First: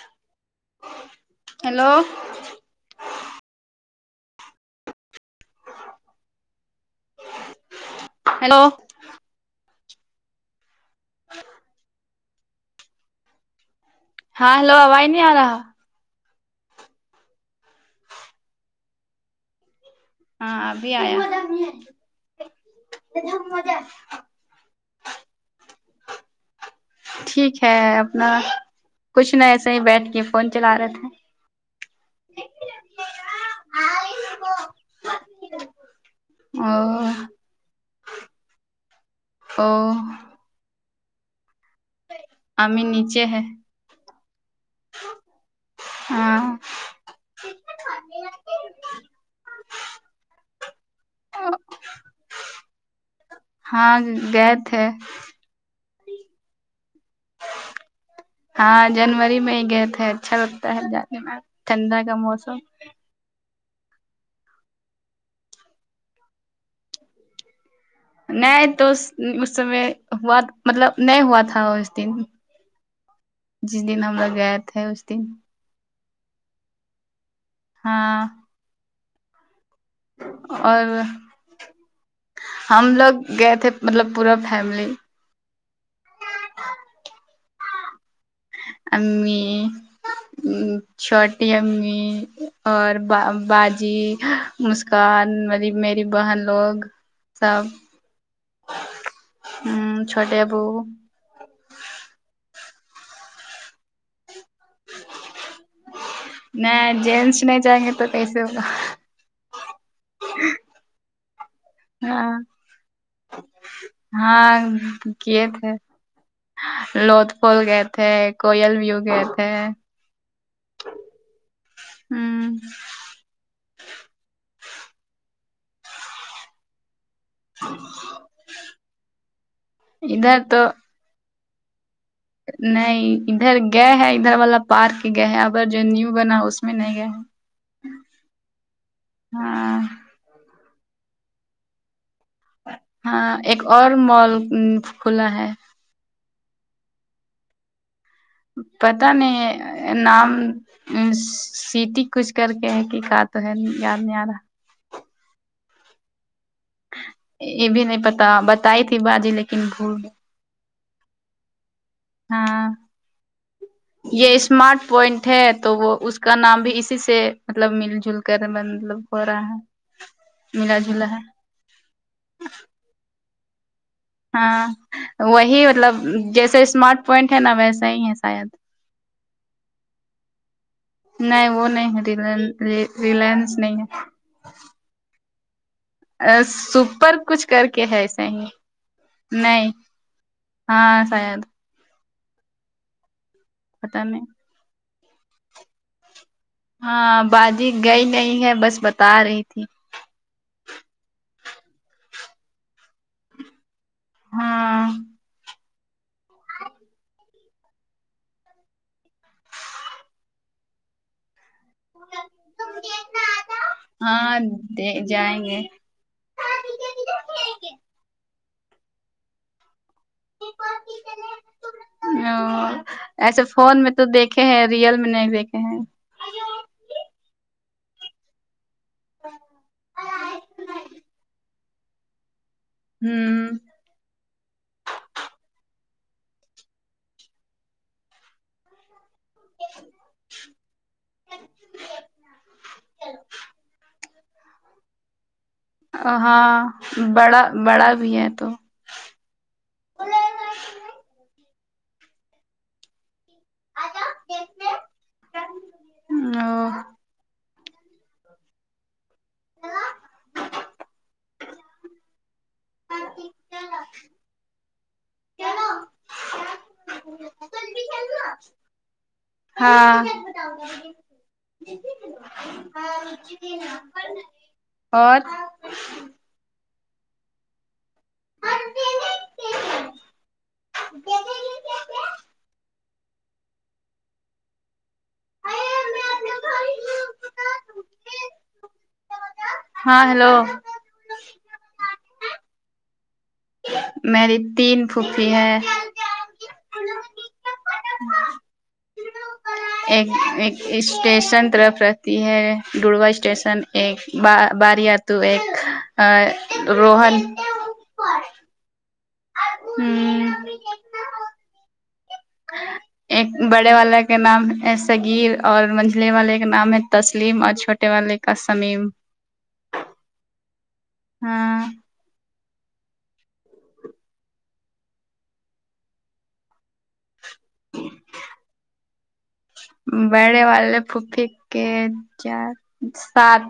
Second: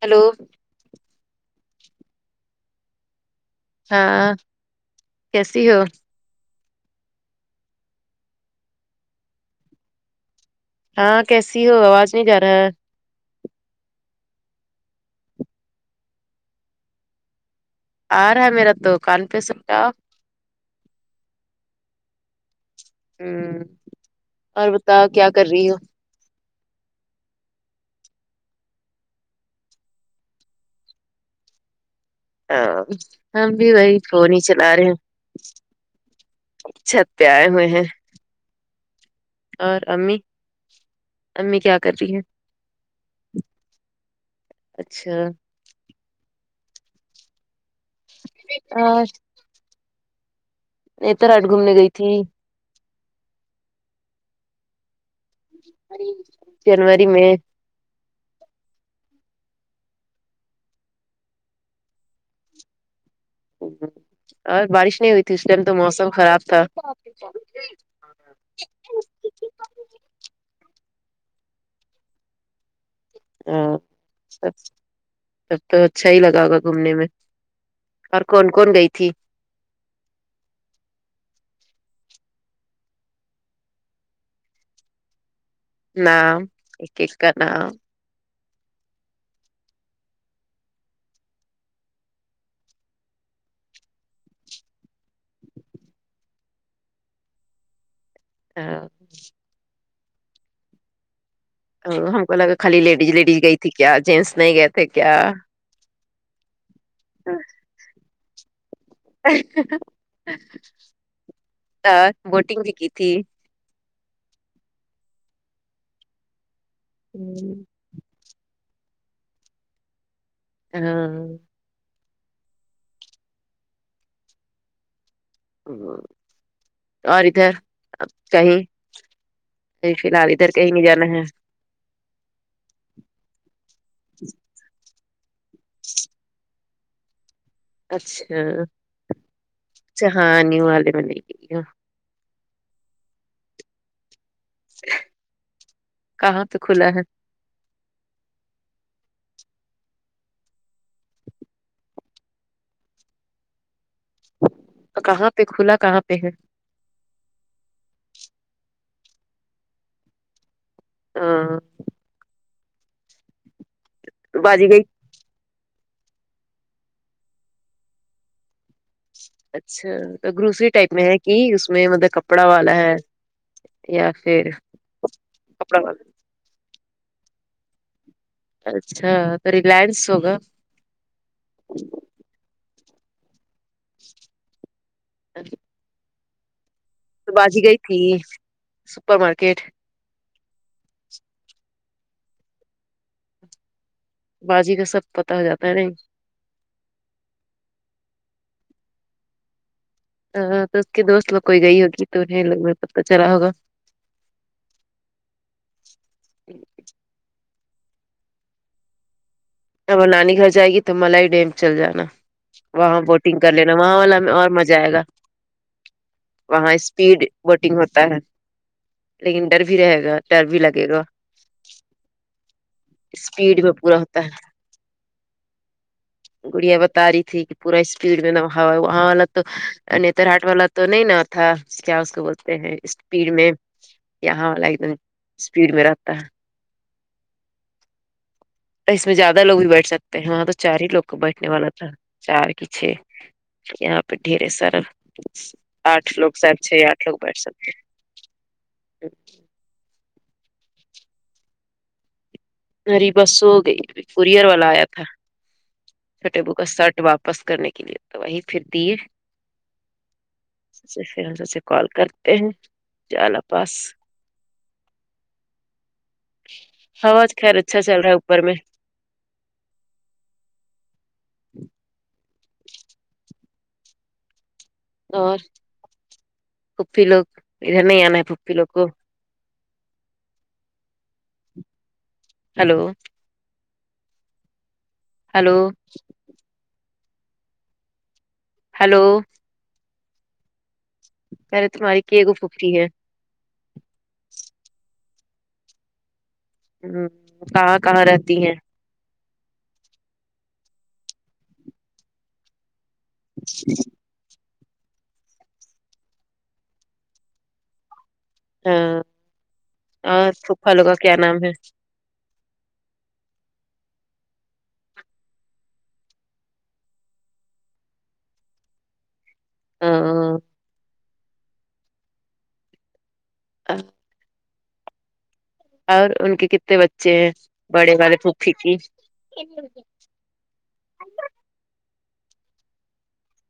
hello hello ہاں کیسی ہو ہیلو ہاں کیسی ہو آواز نہیں جا رہا ہے ہاں ہیلو آواز نہیں آ رہا آ رہا ہے میرا دکان پے سٹا ہاں ابھی آیا ہمم اور بتاؤ کیا کر رہی ہو ٹھیک ہے اپنا کچھ نہ ایسے ہی بیٹھ کے فون چلا رہے تھے آ ہم بھی وہی فون ہی چلا رہے او چھت پے آئے ہوئے ہیں او اور امی امی کیا کر رہی ہے امی نیچے ہے اچھا ہاں اور نتراٹ گھومنے گئی تھی ہاں گئے تھے جنوری میں ہاں جنوری میں ہی گئے تھے اچھا لگتا ہے جانے میں ٹھنڈا کا موسم اور بارش نہیں ہوئی تھی اس ٹائم تو موسم خراب تھا نہیں تو اس اس سمے ہوا مطلب نہیں ہوا تھا اس دن ہاؤ جس دن ہم لوگ چھا گئے تھے اس دن تو اچھا ہی لگا ہوگا گھومنے میں ہاں اور کون کون گئی تھی اور ہم لوگ گئے تھے مطلب پورا فیملی نام ایک کا نام امی چھوٹی امی اور با با جی مسکان میر میری بہن لوگ سب ہیلو ہم چھوٹے ابو ہم کو لگا خالی لیڈی لیڈی گئی تھی کیا جنس نہیں گئے تھے کیا نہ جنس نہیں جائیں گے تو کیسے ہوگا ہاں وٹنگ بھی کی تھی ہاں کی تھے لوت پور گئے تھے کوئل ویو گے تھے ہے ہیلو ہم اوری ادھر اب کہیں کہ فی الحال ادھر کہیں نہیں جانا ہے نہیں ادھر گئے ہے ادھر والا پارک گئے ہے اگر جو نیو بنا اس میں نہیں گے اچھا ہاں جہانی والے میں نہیں گھی ہو ہاں ایک اور مال کھلا ہے کہاں تو کھلا ہے پتا نہیں نام سیٹی کچھ کر کے ہے کہ کہت توحے یاد نہیں ارا کہاں پہ کھلا کہاں پہ ہے یہ بھی نہیں پتا بتائی تھی باجی لیکن بھول ہم ہاں یہ باجی گئی اسمارٹ پوائنٹ ہے تو وہ اس کا نام بھی اسی سے مطلب مل جل کر مطلب ہو رہا ہے اچھا تو گروسری ملا ٹائپ میں جلا ہے کہ اس میں مطلب کپڑا والا ہے یا پھر ہاں وہی کپڑا مطلب والا جیسے اسمارٹ پوائنٹ ہے نا ویسا ہی ہے شاید اچھا تو ریلائنس ہوگا نہیں وہ نہیں ہے ریلائنس نہیں ہے تو ا سپر کچھ کر باجی گئی کے تھی ہے سہی سپر مارکیٹ نہیں ہاں شاید پتا میں باجی کا سب پتا ہو جاتا ہے نہیں ہاں باجی گئی نہیں ہے بس بتا رہی تھی ا تو اس کے دوست لوگ کوئی گئی ہوگی تو انہیں لوگ پتہ چلا ہوگا ہاں ای تب وہ نانی گھر جائے گی تو ملی ڈیم چل جانا بوٹنگ کر لینا وہاں والا ہاں اور مزہ ائے گا جائیں گے وہاں سپیڈ وٹنگ ہوتا ہے لیکن ڈر بھی رہے گا ٹر بھی لگے گا ا اسپیڈ میں پورا ہوتا ہے رئیل مے نہیں دیکھے ہیں گڑیاں بتا رہی تھی کہ پورا اسپیڈ میں نہ ہاں وہاں والا تو نتر ہاٹ والا تو نہیں نا تھا کیا اس کو بول تے ہیں اسپیڈ ہوں میں یہاں والا ایک دم اسپیڈ میں رہتا ہے اس میں زیادہ لوگ بھی بیٹھ سکتے ہیں وہاں تو چار ہی لوگ کا بیٹھنے والا تھا چار کی چھ یہاں پے ڈھیر ہے سارا آٹھ لوگ شاید چھ آٹھ لوگ بیٹھ سکتے ہیں وہی ہے تو [inaudible] اریبہ سوگئی ابھی کورئر والا آیا تھا [unintelligible] چھوٹے ابو کا شرٹ واپس کرنے کے لیے تو وہی پھر دی پھر سے ان سے کال کرتے ہیں چلو بس ہوا آج خیر اچھا چل رہا ہے اوپر میں ہاں ہاں [unintelligible] اور پھوپھی لوگ ادھر نہیں آنا ہے پھوپھی لوگ کو [unintelligible] ہلو ہیلو ہیلو ہاں ہیلو پہلے تمہاری کے گو پھوپی ہے میری تین پھپی ہیں ہمم کہاں کہاں رہتی ہیں ایک ایک اسٹیشن طرف رہتی ہے دوڈوا اسٹیشن ایک با بار یا تو ایک روہن ہاں اور پھوپھا لوگ کا کیا نام ہے ایک بڑے والا کے نام ہے دستگیر اور منجلے والے کے نام ہے تسلیم اور چھوٹے والے کا سمیم [unintelligible] ہاں [inaudible] اور ان کے کتنے بچے ہیں بڑے والے پھوپھی کی بڑے والے پھوپھی کے چار سات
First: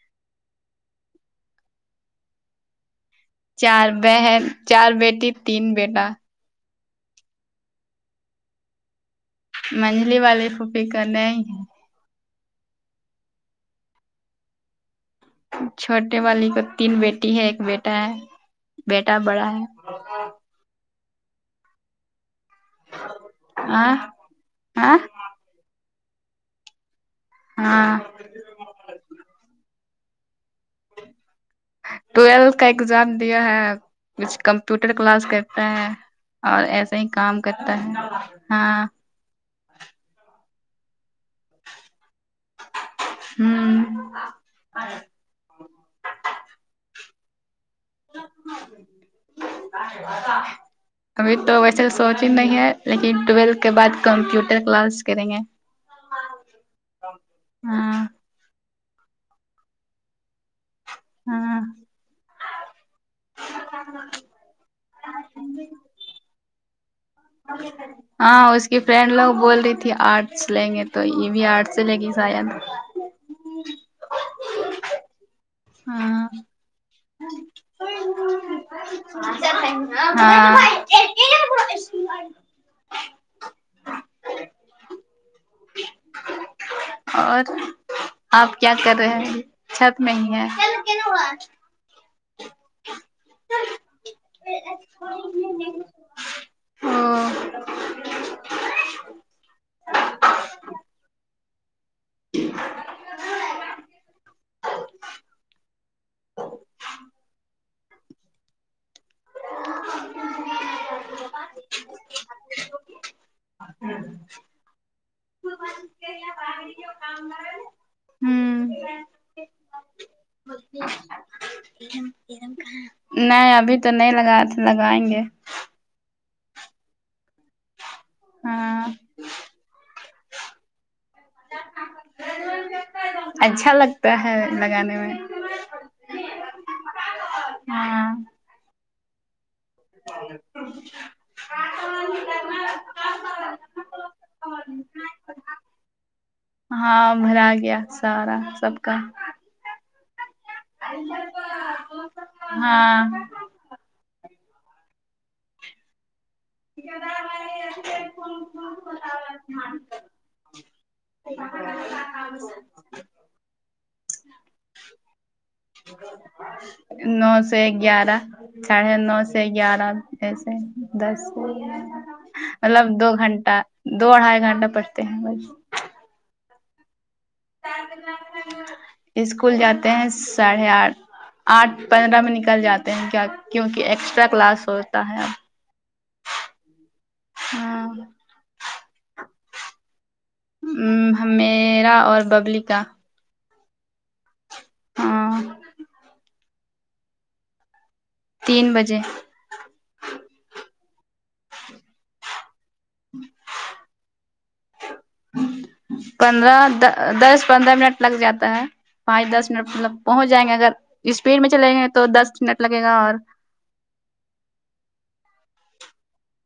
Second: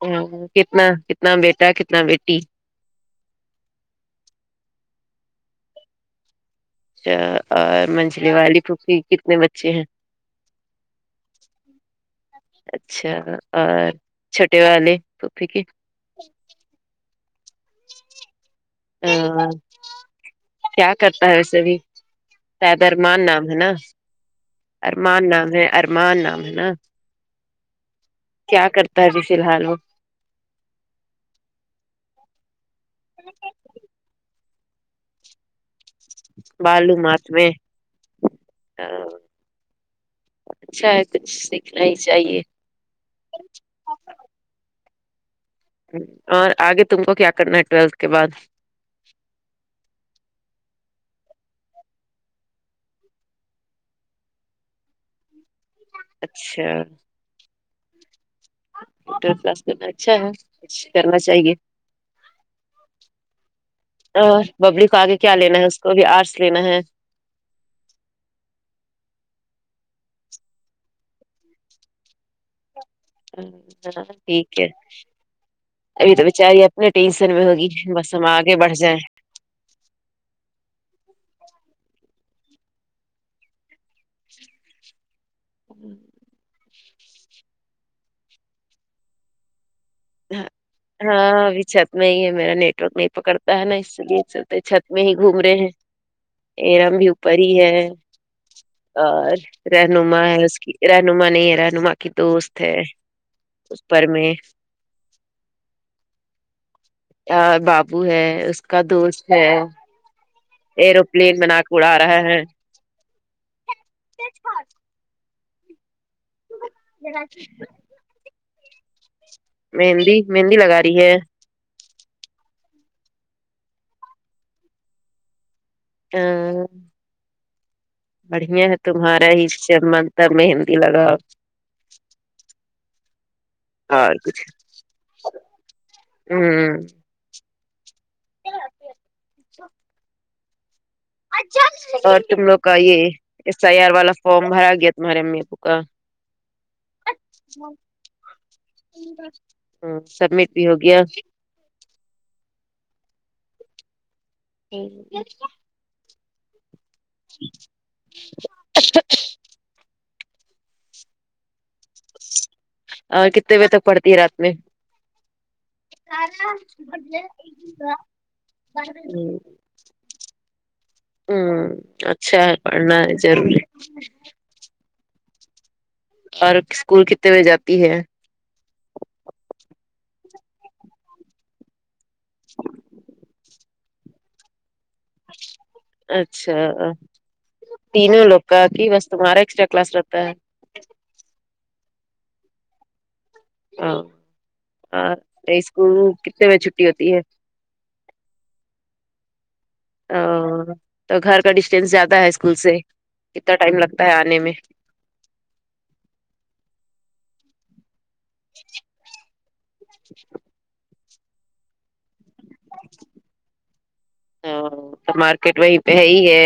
ہمم کتنا کتنا بیٹا کتنا بیٹی چار بہن چار بیٹی تین بیٹا اچھا اور منجھلے والی پھوپی کتنی منجھلی والی پھوپی کا نہیں ہے اچھا اور چھوٹے والے پھوپی کے چھوٹے والی کو تین بیٹی ہے ایک بیٹا ہے بیٹا بڑا ہاں، ہے کیا کرتا ہے ویسے بھی شاید ارمان نام ہے نا ہاں ہاں ارمان نام ہے ارمان نام ہے نا ہاں کیا کرتا ہے ابھی فی الحال وہ ٹویلتھ کا ایگزام دیا ہے کچھ کمپیوٹر کلاس کرتا ہے اور ایسا ہی معلومات کام میں کرتا ہے ہاں اچھا ہے کچھ سیکھنا ہی چاہیے ہمم اور آگے تم کو کیا کرنا ہے تولتھ کے بعد [unintelligible] ابھی تو ویسے سوچ ہی نہیں ہے لیکن ٹولتھ کے بعد کمپیوٹر کلاس کریں گے اچھا ہاں ٹر کلاس میں تو اچھا ہے کرنا چاہیے ہاں اور ببلو کو آگے کیا لینا ہے اس کو بھی آرٹس لینا ہے ہاں اس کی فرینڈ لوگ بول رہی تھی آرٹس لیں گے تو یے بھی آرٹس سے لے گی شاید ہاں ٹھیک ہے ابھی تو ہاں بیچاری نے ٹینشن میں ہوگی بس ہم آگے بڑھ جائیں ہاں اور آپ کیا کر رہے ہیں چھت میں ہی ہے ہاں ابھی چھت میں ہی ہے میرا نیٹ ورک نہیں پکڑتا ہے نا اس لیے چہر چھت میں ہی گھوم رہے ہیں ایرم بھی او اوپر ہی ہے اور رہنما ہے اس کی رہنما نہیں ہے رہنما کی دوست ہے اس پر میں آ بابو ہے اس کا دوست ہے ایرو پلین بنا کو اڑا رہا ہے [unintelligible] ہمم مہندی مہندی لگا رہی ہے ارم ارم کہاں ہے نہیں ابھی تو نہیں لگا تھا لگائیں گے آ بڑھیا ہے ہاں تمہارا ہی چمکتا مہندی لگاؤ اچھا لگتا اور ہے لگانے میں آمم ہاں اور تم لوگ کا یے ایس آئی آر والا فارم بھرا گیا تمہارے امی ابو کا ہاں بھرا گیا سارا سب کا ہاں سبمٹ بھی ہوگیا ہاں اور کتنے بجے تک پڑتی رات میں نو سے گیارہ ساڑھے نو سے گیارہ سے دس ہوں اچھا ہے مطلب پڑھنا دو ہے گھنٹہ ضروری دو ڈھائی گھنٹہ تے ہے اور اسکول کتنے بجے جاتی ہے اسکول جاتے ہیں ساڑھے آٹھ آٹھ پندرہ میں نکل جاتے ہیں کیا کیونکی کہ ایکسٹرا کلاس ہوتا ہے اچھا ہاں تینوں لوگ کا کی بس تمہارا ایکسٹرا کلاس رہتا ہے آمم میرا اور ببلو کا ہاں ہاں اسکول کتنے بجے چھٹی ہوتی ہے تین بجے آ تو گھر کا ڈسٹینس زیادہ ہے اسکول سے کتنا ٹائم لگتا ہے آنے میں پندرہ دا دس پندرہ منٹ لگ جاتا ہے پانچ دس منٹ مطلب پہنچ جائیں گے اگر اسپیڈ میں چلیں گے تو دس نیٹ لگے گا اور ہاں تو مارکیٹ وہیں پہ ہے ہی ہے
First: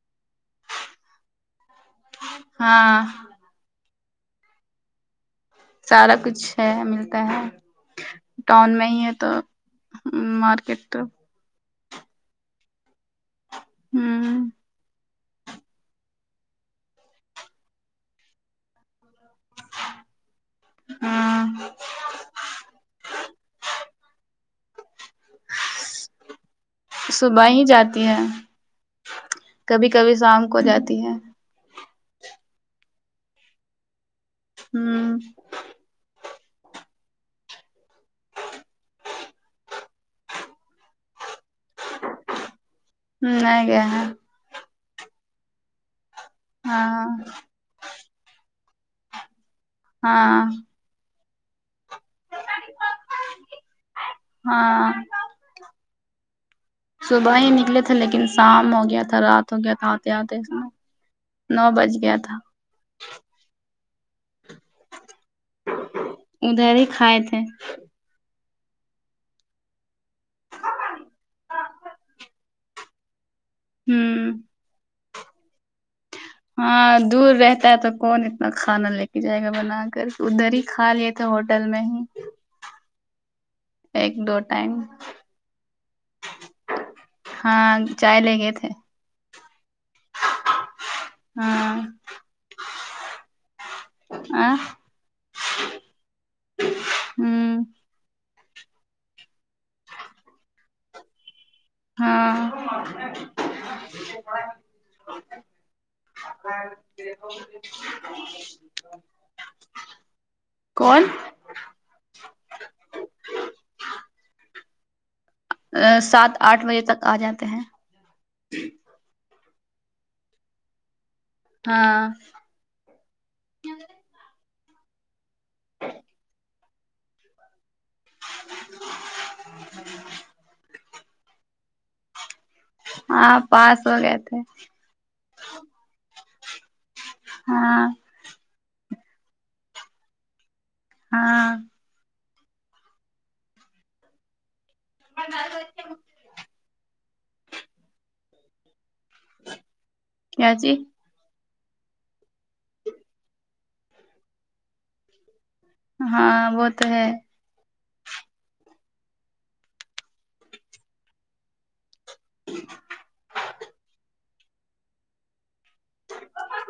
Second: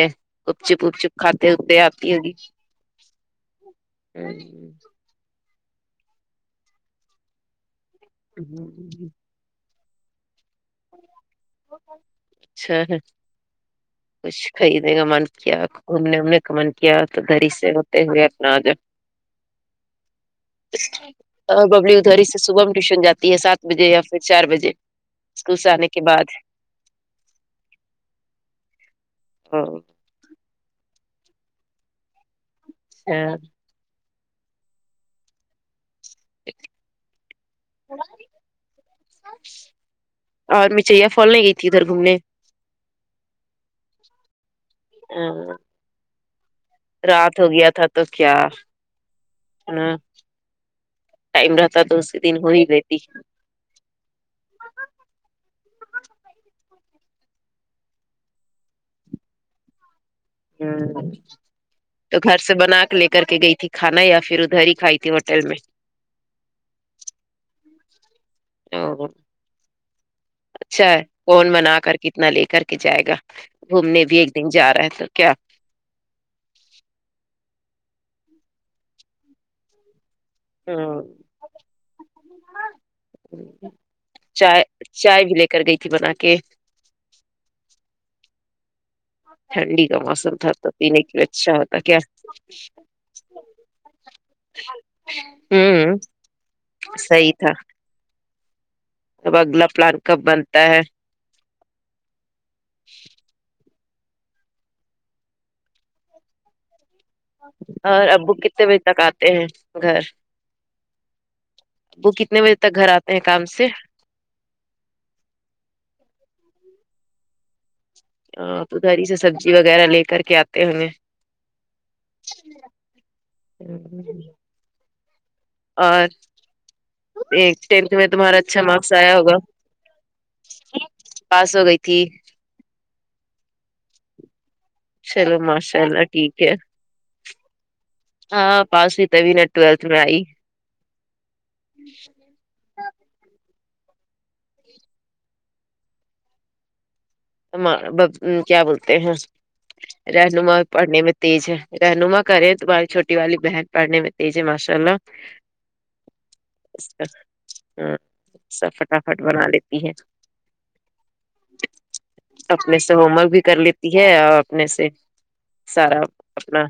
گپ چپ گپ چپ کھاتے وے آتی ہوگی ہاں سارا کچھ ہے ملتا ہے ٹاؤن میں ہی ہے تو ہ مارکیٹ اچھا ہے ہ کچھ خارد نے کا من کیا ان نے ان نے کمن کیا تو گھر سے ہوتے ہوئے اپنا آ ج ہاں اور ببلی ادھاری سے صبح میں ٹیوشن جاتی ہے سات بجے یا پھر چار بجے اسکول سے آنے کے بعد صبح ہی جاتی ہے کبھی کبھی شام کو جاتی ہے ہوں اور مچیا فول نہیں گئی تھی ادھر گھومنے ہوں نہیں گے ہیں ہاں رات ہو گیا تھا تو کیا ھھم ہاں ٹائم رہتا تو اسی دن ہو ہی رہتی ہاں صبح ہی نکلے تھے لیکن شام ہو گیا تھا رات ہو گیا تھا آتے ہ نو بج تو گیا گھر تھا سے بنا کے لے کے کر کے گئی تھی کھانا یا پھر ادھر ہی کھائی تھی ہوٹل میں ادھر ہی کھائے تھے او اچھا ہے کون بنا کر کتنا لے کر کے جائے گا گھومنے بھی ایک ہوں دن جا رہا ہے تو کیا ہاں دور رہتا ہے تو کون اتنا کھانا لے کے جائے گا بنا کر ادھر ہی کھا لیے تھے ہوٹل میں ہی ایک دو چائے ٹائم چائے بھی لے کر گئی تھی بنا کے ہاں چائے لے گئے تھے ٹھنڈی کا موسم تھا تو پینے کے لیے اچھا ہوتا کیا آ ہوں صحیح تھا ہوں اب اگلا پلان کب بنتا ہے ہاں اور ابو کتے بجے تک آتے ہیں گھر کون وہ کتنے بجے تک گھر آتے ہیں کام سے سات آٹھ بجے تک آ جاتے ہیں ہاں تو ادھر ہی سے سبزی وغیرہ لے کر کے آتے ہوں گے ہاں اور ٹینتھ میں تمہارا اچھا مارکس آیا ہوگا پاس ہو گئی تھی ہاں پاس ہو گئے تھے چلو ماشاء اللہ ٹھیک ہے ہاں ہاں پاسی تب ہی نہ میں ٹوویلٹ میں آئی ہاں کل دال تے ویسے کیا بولتے ہیں اس کیا رہنما جی پڑھنے میں تیز ہے رہنما کرے تمہاری چھوٹی والی بہن پڑھنے میں تیز ہے ماشاء اللہ ہاں وہ تو ہے ہ سب فٹافٹ بنا لیتی ہے اپنے سے ہوم ورک بھی کر لیتی ہے اور اپنے سے سارا اپنا